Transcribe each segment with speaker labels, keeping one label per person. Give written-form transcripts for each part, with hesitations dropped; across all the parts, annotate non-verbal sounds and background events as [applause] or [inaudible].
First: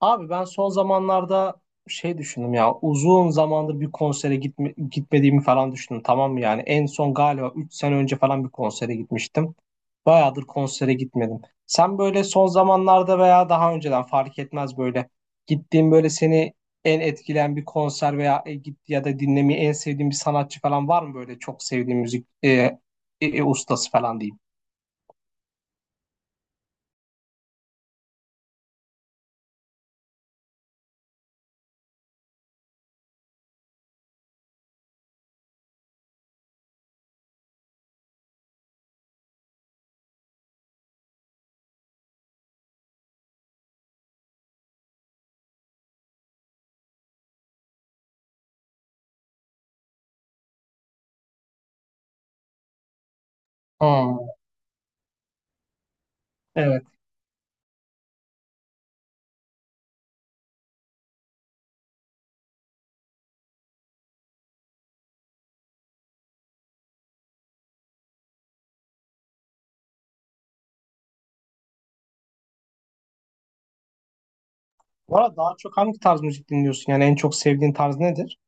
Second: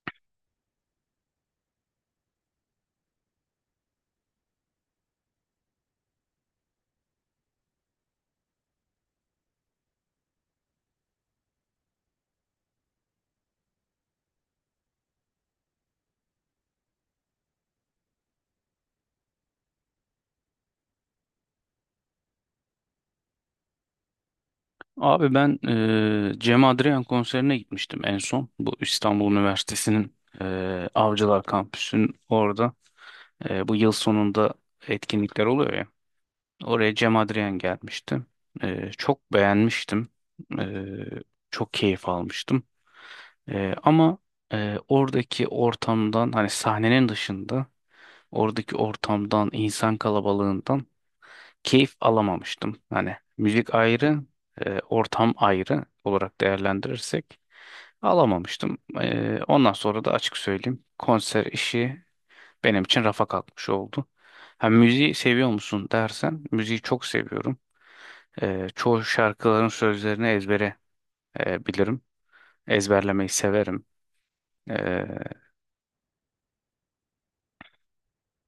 Speaker 1: Abi ben son zamanlarda şey düşündüm ya, uzun zamandır bir konsere gitmediğimi falan düşündüm, tamam mı? Yani en son galiba 3 sene önce falan bir konsere gitmiştim. Bayağıdır konsere gitmedim. Sen böyle son zamanlarda veya daha önceden fark etmez, böyle gittiğin, böyle seni en etkileyen bir konser veya e, git ya da dinlemeyi en sevdiğin bir sanatçı falan var mı, böyle çok sevdiğin müzik ustası falan diyeyim?
Speaker 2: Abi ben Cem Adrian konserine gitmiştim en son. Bu İstanbul Üniversitesi'nin Avcılar Kampüsü'nün orada. Bu yıl sonunda etkinlikler oluyor ya. Oraya Cem Adrian gelmişti. Çok beğenmiştim. Eee, Çok keyif almıştım. Ama oradaki ortamdan hani sahnenin dışında oradaki ortamdan, insan kalabalığından keyif alamamıştım. Hani müzik ayrı,
Speaker 1: Hmm,
Speaker 2: ortam ayrı olarak
Speaker 1: evet.
Speaker 2: değerlendirirsek alamamıştım. Ondan sonra da açık söyleyeyim, konser işi benim için rafa kalkmış oldu. Ha, müziği seviyor musun dersen, müziği çok seviyorum. Çoğu şarkıların sözlerini ezbere bilirim. Ezberlemeyi severim. E,
Speaker 1: Bu arada daha çok hangi tarz müzik dinliyorsun, yani en çok sevdiğin tarz nedir?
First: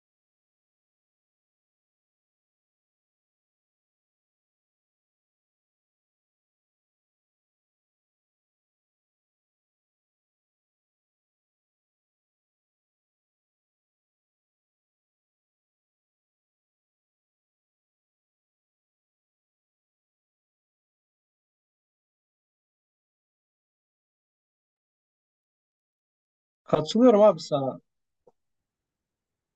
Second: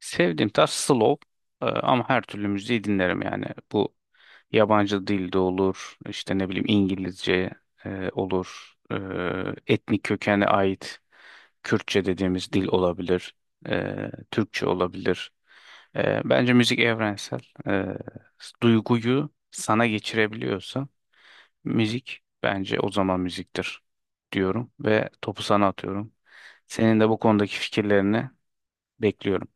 Speaker 2: Sevdiğim tarz slow, ama her türlü müziği dinlerim yani. Bu yabancı dilde olur, işte ne bileyim İngilizce olur, etnik kökene ait Kürtçe dediğimiz dil olabilir, Türkçe olabilir. Bence müzik evrensel. E, Duyguyu sana geçirebiliyorsa müzik, bence o zaman müziktir diyorum ve topu sana atıyorum. Senin de bu
Speaker 1: Katılıyorum abi
Speaker 2: konudaki
Speaker 1: sana.
Speaker 2: fikirlerini bekliyorum.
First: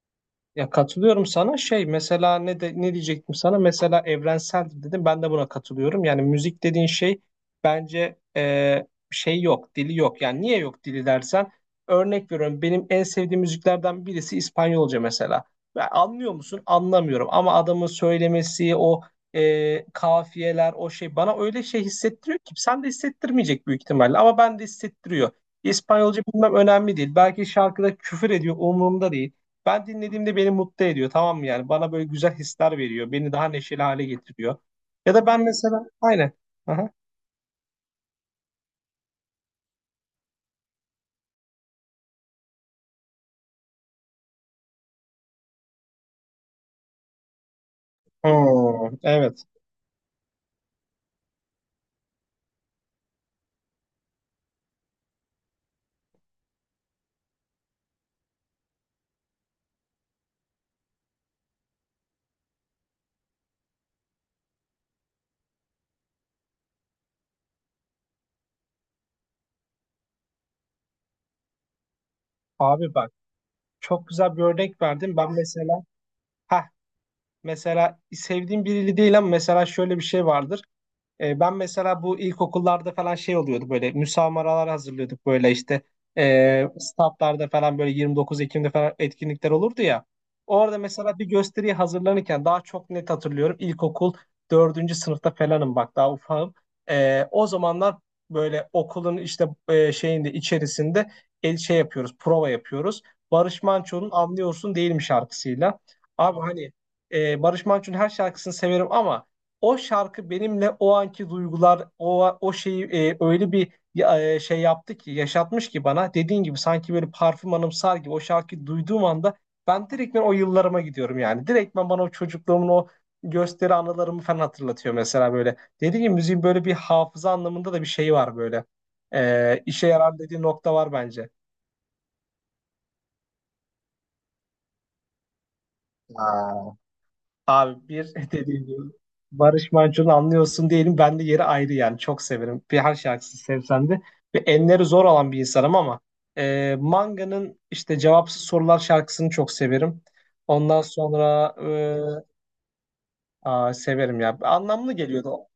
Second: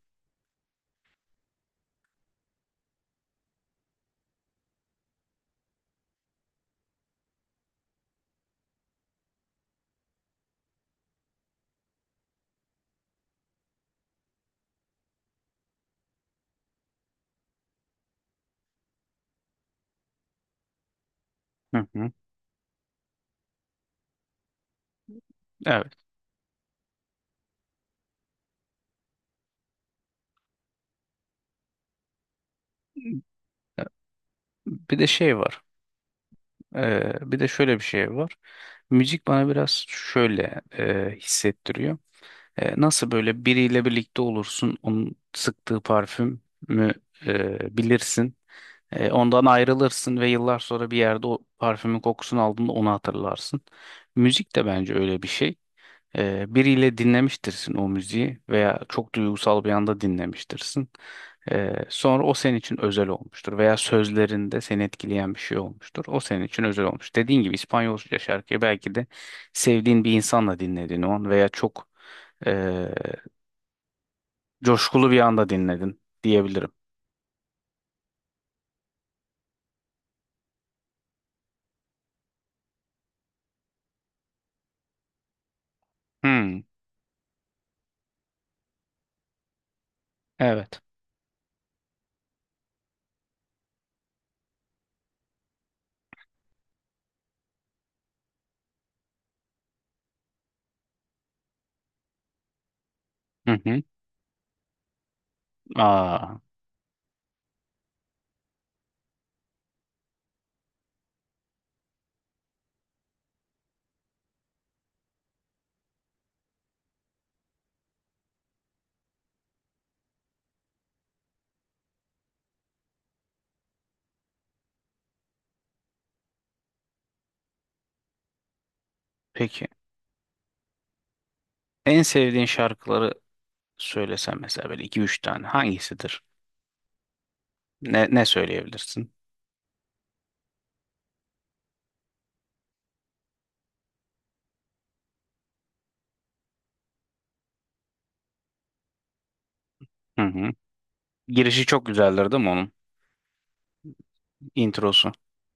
Speaker 1: Ya katılıyorum sana, şey mesela ne de ne diyecektim sana, mesela evrenseldir dedim, ben de buna katılıyorum. Yani müzik dediğin şey bence şey yok dili, yok yani. Niye yok dili dersen, örnek veriyorum, benim en sevdiğim müziklerden birisi İspanyolca mesela. Ya anlıyor musun? Anlamıyorum ama adamın söylemesi, o kafiyeler, o şey bana öyle şey
Speaker 2: Hı hı.
Speaker 1: hissettiriyor ki sen de hissettirmeyecek büyük ihtimalle ama ben de hissettiriyor.
Speaker 2: Evet.
Speaker 1: İspanyolca bilmem önemli değil, belki şarkıda küfür ediyor, umurumda değil. Ben dinlediğimde beni mutlu ediyor, tamam mı? Yani bana böyle güzel hisler veriyor, beni daha neşeli hale getiriyor
Speaker 2: Bir de
Speaker 1: ya da
Speaker 2: şey
Speaker 1: ben
Speaker 2: var.
Speaker 1: mesela aynen. Aha.
Speaker 2: Bir de şöyle bir şey var. Müzik bana biraz şöyle hissettiriyor. Nasıl böyle biriyle birlikte olursun, onun sıktığı parfümü bilirsin.
Speaker 1: Hmm,
Speaker 2: Ondan
Speaker 1: evet.
Speaker 2: ayrılırsın ve yıllar sonra bir yerde o parfümün kokusunu aldığında onu hatırlarsın. Müzik de bence öyle bir şey. Biriyle dinlemiştirsin o müziği veya çok duygusal bir anda dinlemiştirsin. Sonra o senin için özel olmuştur veya sözlerinde seni etkileyen bir şey olmuştur. O senin için özel olmuş. Dediğin gibi İspanyolca şarkıyı belki de sevdiğin bir insanla dinledin o an veya çok e,
Speaker 1: Abi bak, çok güzel bir örnek
Speaker 2: coşkulu
Speaker 1: verdim
Speaker 2: bir
Speaker 1: ben
Speaker 2: anda
Speaker 1: mesela.
Speaker 2: dinledin
Speaker 1: Ha
Speaker 2: diyebilirim.
Speaker 1: mesela sevdiğim biriyle değil ama mesela şöyle bir şey vardır. Ben mesela bu ilkokullarda falan şey oluyordu, böyle müsamaralar hazırlıyorduk, böyle işte
Speaker 2: Hmm,
Speaker 1: statlarda falan böyle 29 Ekim'de falan etkinlikler olurdu ya. Orada
Speaker 2: evet.
Speaker 1: mesela bir gösteriye hazırlanırken daha çok net hatırlıyorum, ilkokul dördüncü sınıfta falanım, bak daha ufağım. O zamanlar böyle okulun işte şeyinde, içerisinde el şey yapıyoruz, prova yapıyoruz.
Speaker 2: Hı
Speaker 1: Barış
Speaker 2: hı.
Speaker 1: Manço'nun Anlıyorsun Değil mi şarkısıyla.
Speaker 2: Aa,
Speaker 1: Abi hani Barış Manço'nun her şarkısını severim ama o şarkı benimle o anki duygular, o şeyi öyle bir şey yaptı ki, yaşatmış ki bana. Dediğin gibi sanki böyle parfüm anımsar gibi, o şarkıyı duyduğum anda ben direktmen o yıllarıma gidiyorum yani. Direktmen bana o çocukluğumun o gösteri anılarımı falan hatırlatıyor mesela böyle. Dediğim gibi müziğin böyle bir hafıza anlamında da bir şey var böyle.
Speaker 2: peki.
Speaker 1: İşe yarar dediği nokta var bence.
Speaker 2: En sevdiğin şarkıları söylesem mesela, böyle iki üç tane hangisidir?
Speaker 1: Aa. Abi
Speaker 2: Ne,
Speaker 1: bir
Speaker 2: ne
Speaker 1: [laughs] dediğim gibi
Speaker 2: söyleyebilirsin?
Speaker 1: Barış Manço'nu anlıyorsun diyelim. Ben de yeri ayrı yani. Çok severim. Bir her şarkısını sevsem de. Ve enleri zor olan bir insanım ama Manga'nın işte Cevapsız Sorular şarkısını çok severim.
Speaker 2: Hı hı.
Speaker 1: Ondan sonra
Speaker 2: Girişi çok güzeldir değil mi onun?
Speaker 1: severim ya. Anlamlı
Speaker 2: Introsu
Speaker 1: geliyordu o.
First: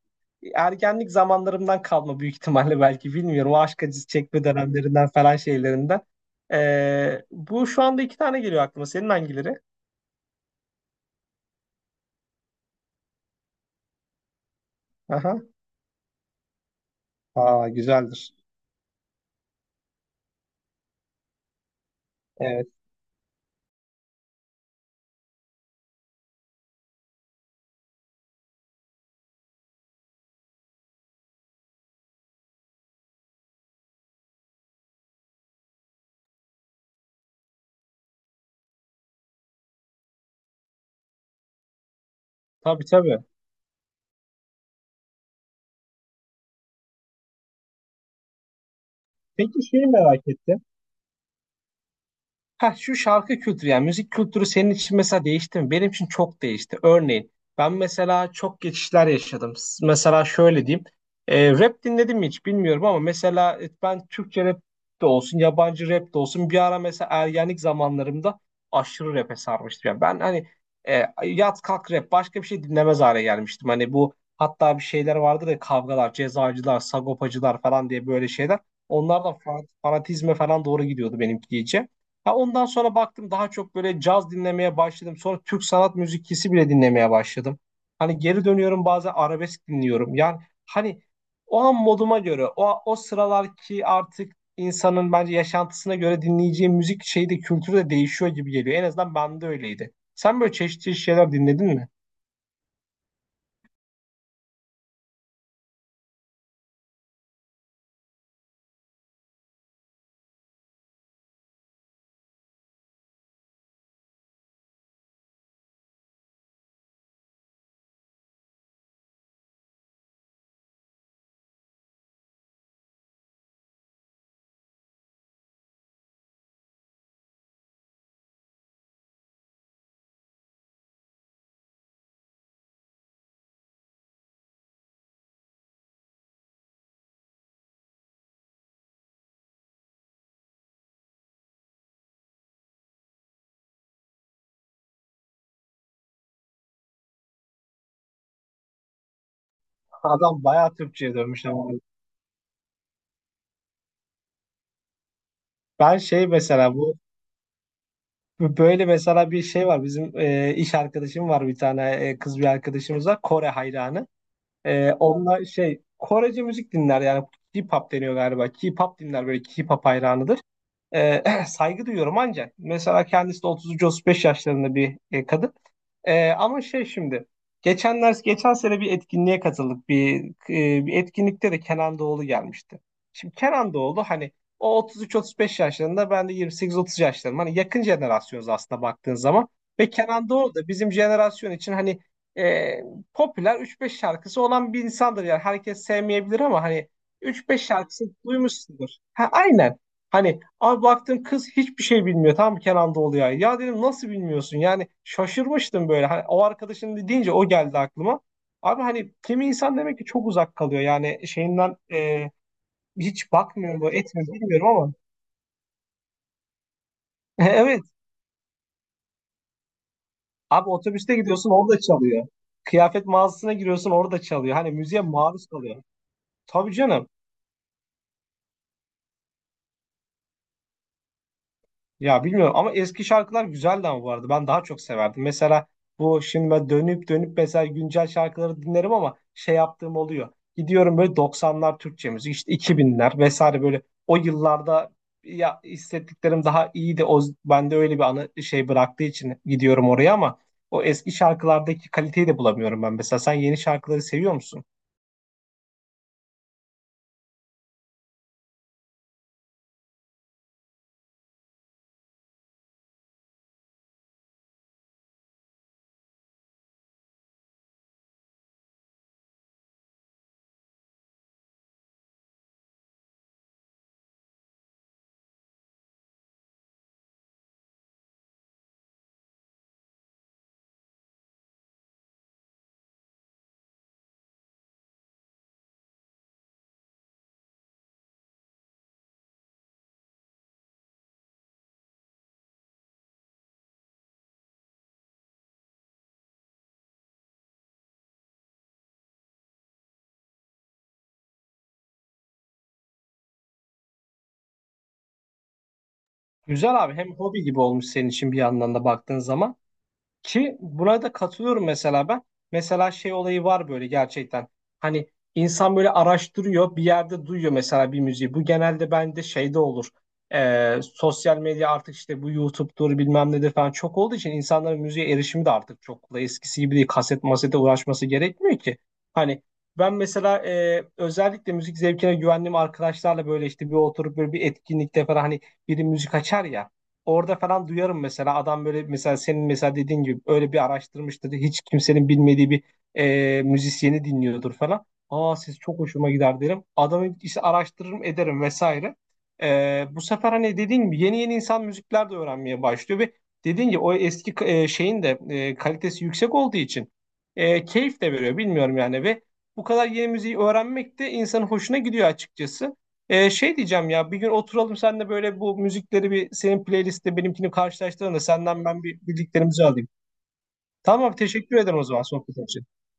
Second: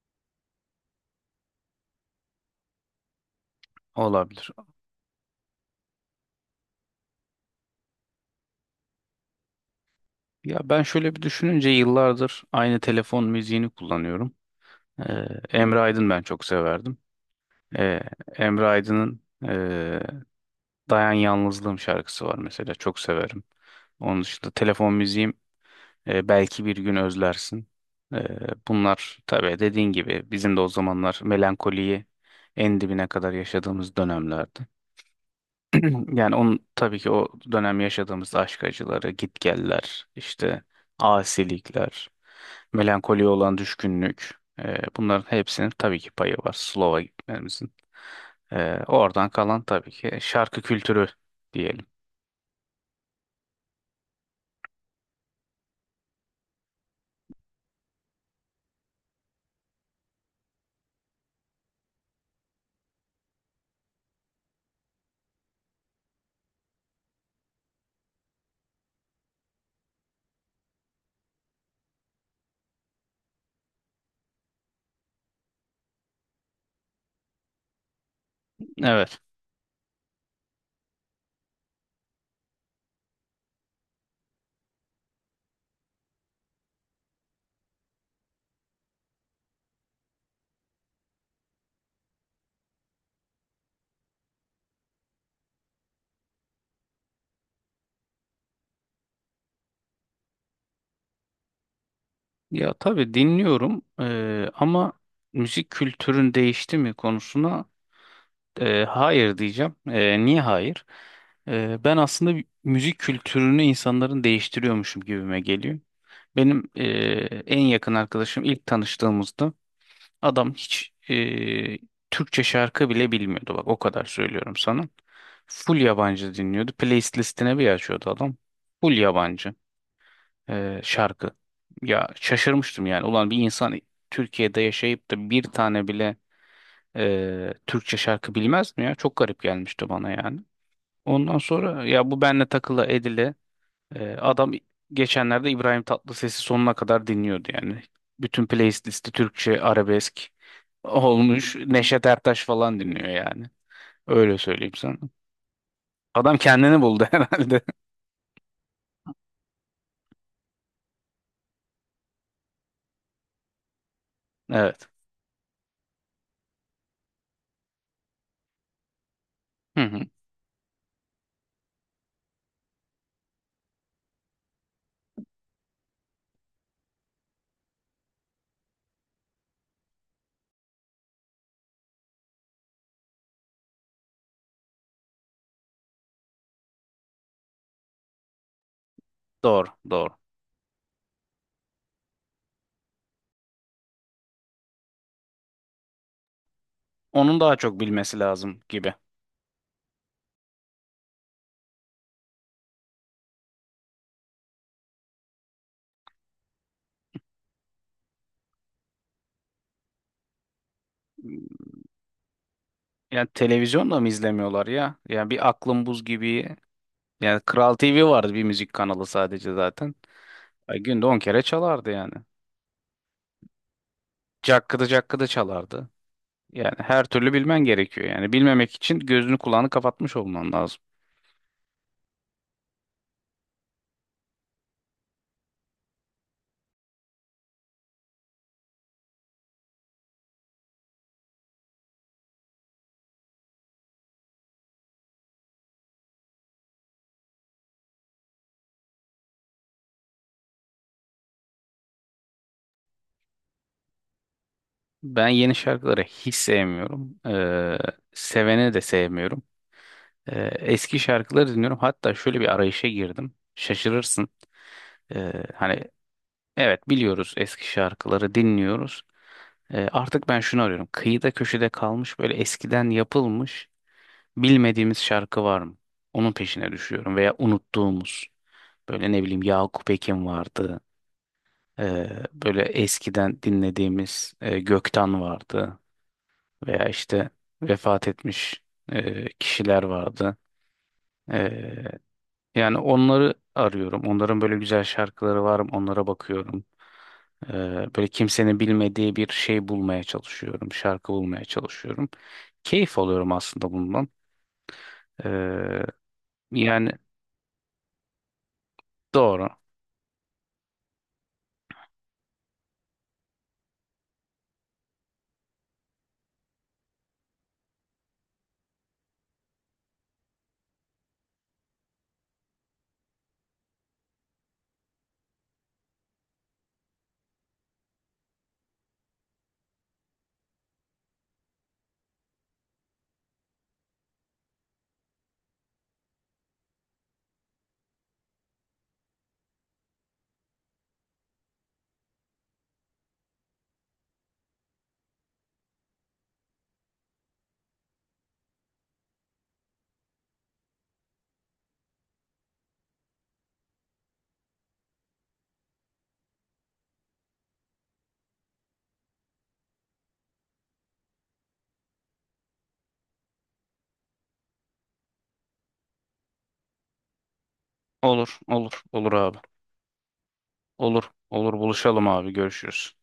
Speaker 1: Ergenlik zamanlarımdan kalma büyük ihtimalle, belki bilmiyorum. O aşk acısı çekme
Speaker 2: olabilir.
Speaker 1: dönemlerinden falan şeylerinden. Bu şu anda iki tane geliyor aklıma. Senin hangileri?
Speaker 2: Ya ben şöyle bir düşününce, yıllardır aynı telefon müziğini kullanıyorum. Ee,
Speaker 1: Aha.
Speaker 2: Emre Aydın ben çok severdim.
Speaker 1: Aa,
Speaker 2: Ee,
Speaker 1: güzeldir.
Speaker 2: Emre Aydın'ın ee, Dayan Yalnızlığım şarkısı var
Speaker 1: Evet.
Speaker 2: mesela, çok severim. Onun dışında telefon müziğim Belki Bir Gün Özlersin. Ee, Bunlar tabii dediğin gibi bizim de o zamanlar melankoliyi en dibine kadar yaşadığımız dönemlerdi. [clears throat] Yani onun tabii ki o dönem yaşadığımız aşk acıları, gitgeller, işte asilikler,
Speaker 1: Tabii tabii.
Speaker 2: melankoliye olan düşkünlük, bunların hepsinin tabii ki payı var Slova gitmemizin. Oradan kalan
Speaker 1: Peki şeyi
Speaker 2: tabii ki
Speaker 1: merak ettim.
Speaker 2: şarkı kültürü diyelim.
Speaker 1: Ha şu şarkı kültürü, yani müzik kültürü senin için mesela değişti mi? Benim için çok değişti. Örneğin ben mesela çok geçişler yaşadım. Mesela şöyle diyeyim. Rap dinledim mi hiç bilmiyorum ama mesela ben Türkçe rap de olsun, yabancı rap de olsun, bir ara mesela ergenlik zamanlarımda aşırı rap'e sarmıştım. Yani ben hani yat kalk rap, başka bir şey dinlemez hale gelmiştim. Hani bu, hatta bir şeyler vardı da, kavgalar, cezacılar, sagopacılar falan diye böyle şeyler.
Speaker 2: Evet.
Speaker 1: Onlardan fanatizme falan doğru gidiyordu benimki iyice. Ha ondan sonra baktım daha çok böyle caz dinlemeye başladım. Sonra Türk sanat müziklisi bile dinlemeye başladım. Hani geri dönüyorum, bazen arabesk dinliyorum. Yani hani o an moduma göre, o sıralar ki artık insanın bence yaşantısına göre dinleyeceği müzik şeyi de kültürü de değişiyor gibi geliyor. En azından bende öyleydi. Sen böyle çeşitli çeşitli şeyler dinledin mi?
Speaker 2: Ya tabii dinliyorum, ama müzik kültürün değişti mi konusuna hayır diyeceğim. Niye hayır? Ben aslında müzik kültürünü insanların değiştiriyormuşum gibime geliyor. Benim en yakın arkadaşım ilk tanıştığımızda adam hiç Türkçe şarkı bile bilmiyordu. Bak o kadar söylüyorum sana. Full yabancı dinliyordu. Playlist listine bir açıyordu adam. Full yabancı şarkı. Ya şaşırmıştım yani. Ulan bir insan Türkiye'de yaşayıp da bir tane bile Türkçe şarkı bilmez mi ya? Çok garip gelmişti bana yani. Ondan sonra ya bu benle takılı edile adam geçenlerde İbrahim Tatlıses'i sonuna kadar dinliyordu yani. Bütün playlisti Türkçe arabesk
Speaker 1: Adam bayağı Türkçe'ye dönmüş
Speaker 2: olmuş.
Speaker 1: ama.
Speaker 2: Neşet Ertaş falan dinliyor yani. Öyle söyleyeyim sana.
Speaker 1: Ben şey
Speaker 2: Adam
Speaker 1: mesela
Speaker 2: kendini
Speaker 1: bu
Speaker 2: buldu [laughs] herhalde.
Speaker 1: bu böyle mesela bir şey var. Bizim iş arkadaşım var, bir tane kız bir arkadaşımız var. Kore hayranı.
Speaker 2: Evet.
Speaker 1: Onunla şey Korece müzik dinler, yani K-pop deniyor galiba. K-pop dinler, böyle
Speaker 2: Hı
Speaker 1: K-pop
Speaker 2: hı.
Speaker 1: hayranıdır. Ee, [clears throat] saygı duyuyorum ancak mesela kendisi de 33-35 yaşlarında bir kadın. Ama şey şimdi geçen sene bir etkinliğe katıldık. Bir etkinlikte de Kenan Doğulu gelmişti. Şimdi Kenan Doğulu hani o 33-35 yaşlarında, ben de 28-30 yaşlarım. Hani yakın jenerasyonuz aslında baktığın zaman.
Speaker 2: Doğru,
Speaker 1: Ve
Speaker 2: doğru.
Speaker 1: Kenan Doğulu da bizim jenerasyon için hani e, popüler 3-5 şarkısı olan bir insandır. Yani herkes sevmeyebilir ama hani
Speaker 2: Onun daha
Speaker 1: 3-5
Speaker 2: çok
Speaker 1: şarkısı
Speaker 2: bilmesi lazım
Speaker 1: duymuşsundur.
Speaker 2: gibi.
Speaker 1: Ha, aynen. Hani abi baktım kız hiçbir şey bilmiyor tam Kenan Doğulu'ya. Ya dedim nasıl bilmiyorsun? Yani şaşırmıştım böyle. Hani o arkadaşın deyince o geldi aklıma. Abi hani kimi insan demek ki çok uzak kalıyor. Yani şeyinden
Speaker 2: Yani
Speaker 1: hiç bakmıyor
Speaker 2: televizyon
Speaker 1: mu
Speaker 2: da mı
Speaker 1: etmiyor
Speaker 2: izlemiyorlar
Speaker 1: bilmiyorum ama.
Speaker 2: ya? Yani bir Aklım Buz gibi. Yani Kral
Speaker 1: [laughs] Evet.
Speaker 2: TV vardı, bir müzik kanalı sadece zaten.
Speaker 1: Abi
Speaker 2: Ay, günde
Speaker 1: otobüste
Speaker 2: 10 kere
Speaker 1: gidiyorsun orada
Speaker 2: çalardı yani.
Speaker 1: çalıyor. Kıyafet mağazasına giriyorsun orada çalıyor. Hani
Speaker 2: Cakkıdı
Speaker 1: müziğe
Speaker 2: cakkıdı
Speaker 1: maruz kalıyor.
Speaker 2: çalardı.
Speaker 1: Tabii
Speaker 2: Yani her
Speaker 1: canım.
Speaker 2: türlü bilmen gerekiyor yani. Bilmemek için gözünü kulağını kapatmış olman lazım.
Speaker 1: Ya bilmiyorum ama eski şarkılar güzeldi ama bu arada. Ben daha çok severdim. Mesela bu şimdi ben dönüp dönüp mesela güncel şarkıları dinlerim ama şey yaptığım oluyor. Gidiyorum böyle 90'lar Türkçe müzik, işte 2000'ler vesaire, böyle o yıllarda ya hissettiklerim daha iyiydi. De o bende öyle bir anı şey bıraktığı için gidiyorum oraya ama o eski şarkılardaki kaliteyi de bulamıyorum ben. Mesela sen yeni şarkıları seviyor musun?
Speaker 2: Ben yeni şarkıları hiç sevmiyorum. Seveni de sevmiyorum. Eski şarkıları dinliyorum. Hatta şöyle bir arayışa girdim. Şaşırırsın. Hani evet, biliyoruz, eski şarkıları dinliyoruz. Artık ben şunu arıyorum. Kıyıda köşede kalmış, böyle eskiden yapılmış bilmediğimiz şarkı var mı? Onun peşine düşüyorum, veya unuttuğumuz. Böyle ne bileyim Yakup Ekin vardı. Böyle eskiden dinlediğimiz Gökten vardı. Veya işte vefat etmiş kişiler vardı. Yani onları arıyorum. Onların böyle güzel şarkıları var mı? Onlara bakıyorum. Ee, Böyle kimsenin bilmediği bir şey bulmaya çalışıyorum. Şarkı bulmaya çalışıyorum. Keyif alıyorum aslında bundan. Ee,
Speaker 1: Güzel
Speaker 2: yani
Speaker 1: abi, hem hobi gibi olmuş senin için bir yandan da baktığın
Speaker 2: doğru.
Speaker 1: zaman. Ki buna da katılıyorum mesela ben. Mesela şey olayı var böyle gerçekten. Hani insan böyle araştırıyor, bir yerde duyuyor mesela bir müziği. Bu genelde bende şeyde olur. Sosyal medya artık işte, bu YouTube'dur bilmem nedir falan çok olduğu için, insanların müziğe erişimi de artık çok kolay. Eskisi gibi değil, kaset masete uğraşması gerekmiyor ki. Hani ben mesela özellikle müzik zevkine güvendiğim arkadaşlarla böyle işte bir oturup böyle bir etkinlikte falan hani biri müzik açar ya. Orada falan duyarım mesela, adam böyle mesela senin mesela dediğin gibi öyle bir araştırmıştır. Hiç kimsenin bilmediği bir müzisyeni dinliyordur falan. Aa siz çok hoşuma gider derim. Adamı işte araştırırım ederim vesaire. Bu sefer hani dediğin gibi yeni yeni insan müzikler de öğrenmeye başlıyor ve dediğin gibi o eski şeyin de kalitesi yüksek olduğu için keyif de veriyor bilmiyorum yani, ve bu kadar yeni müziği öğrenmek de insanın hoşuna gidiyor açıkçası. Şey diyeceğim ya, bir gün oturalım senle böyle bu müzikleri, bir senin playlistte benimkini karşılaştıralım da
Speaker 2: Olur,
Speaker 1: senden
Speaker 2: olur,
Speaker 1: ben bir
Speaker 2: olur abi.
Speaker 1: bildiklerimizi alayım.
Speaker 2: Olur,
Speaker 1: Tamam abi,
Speaker 2: olur
Speaker 1: teşekkür ederim o zaman
Speaker 2: buluşalım abi.
Speaker 1: sohbet için.
Speaker 2: Görüşürüz.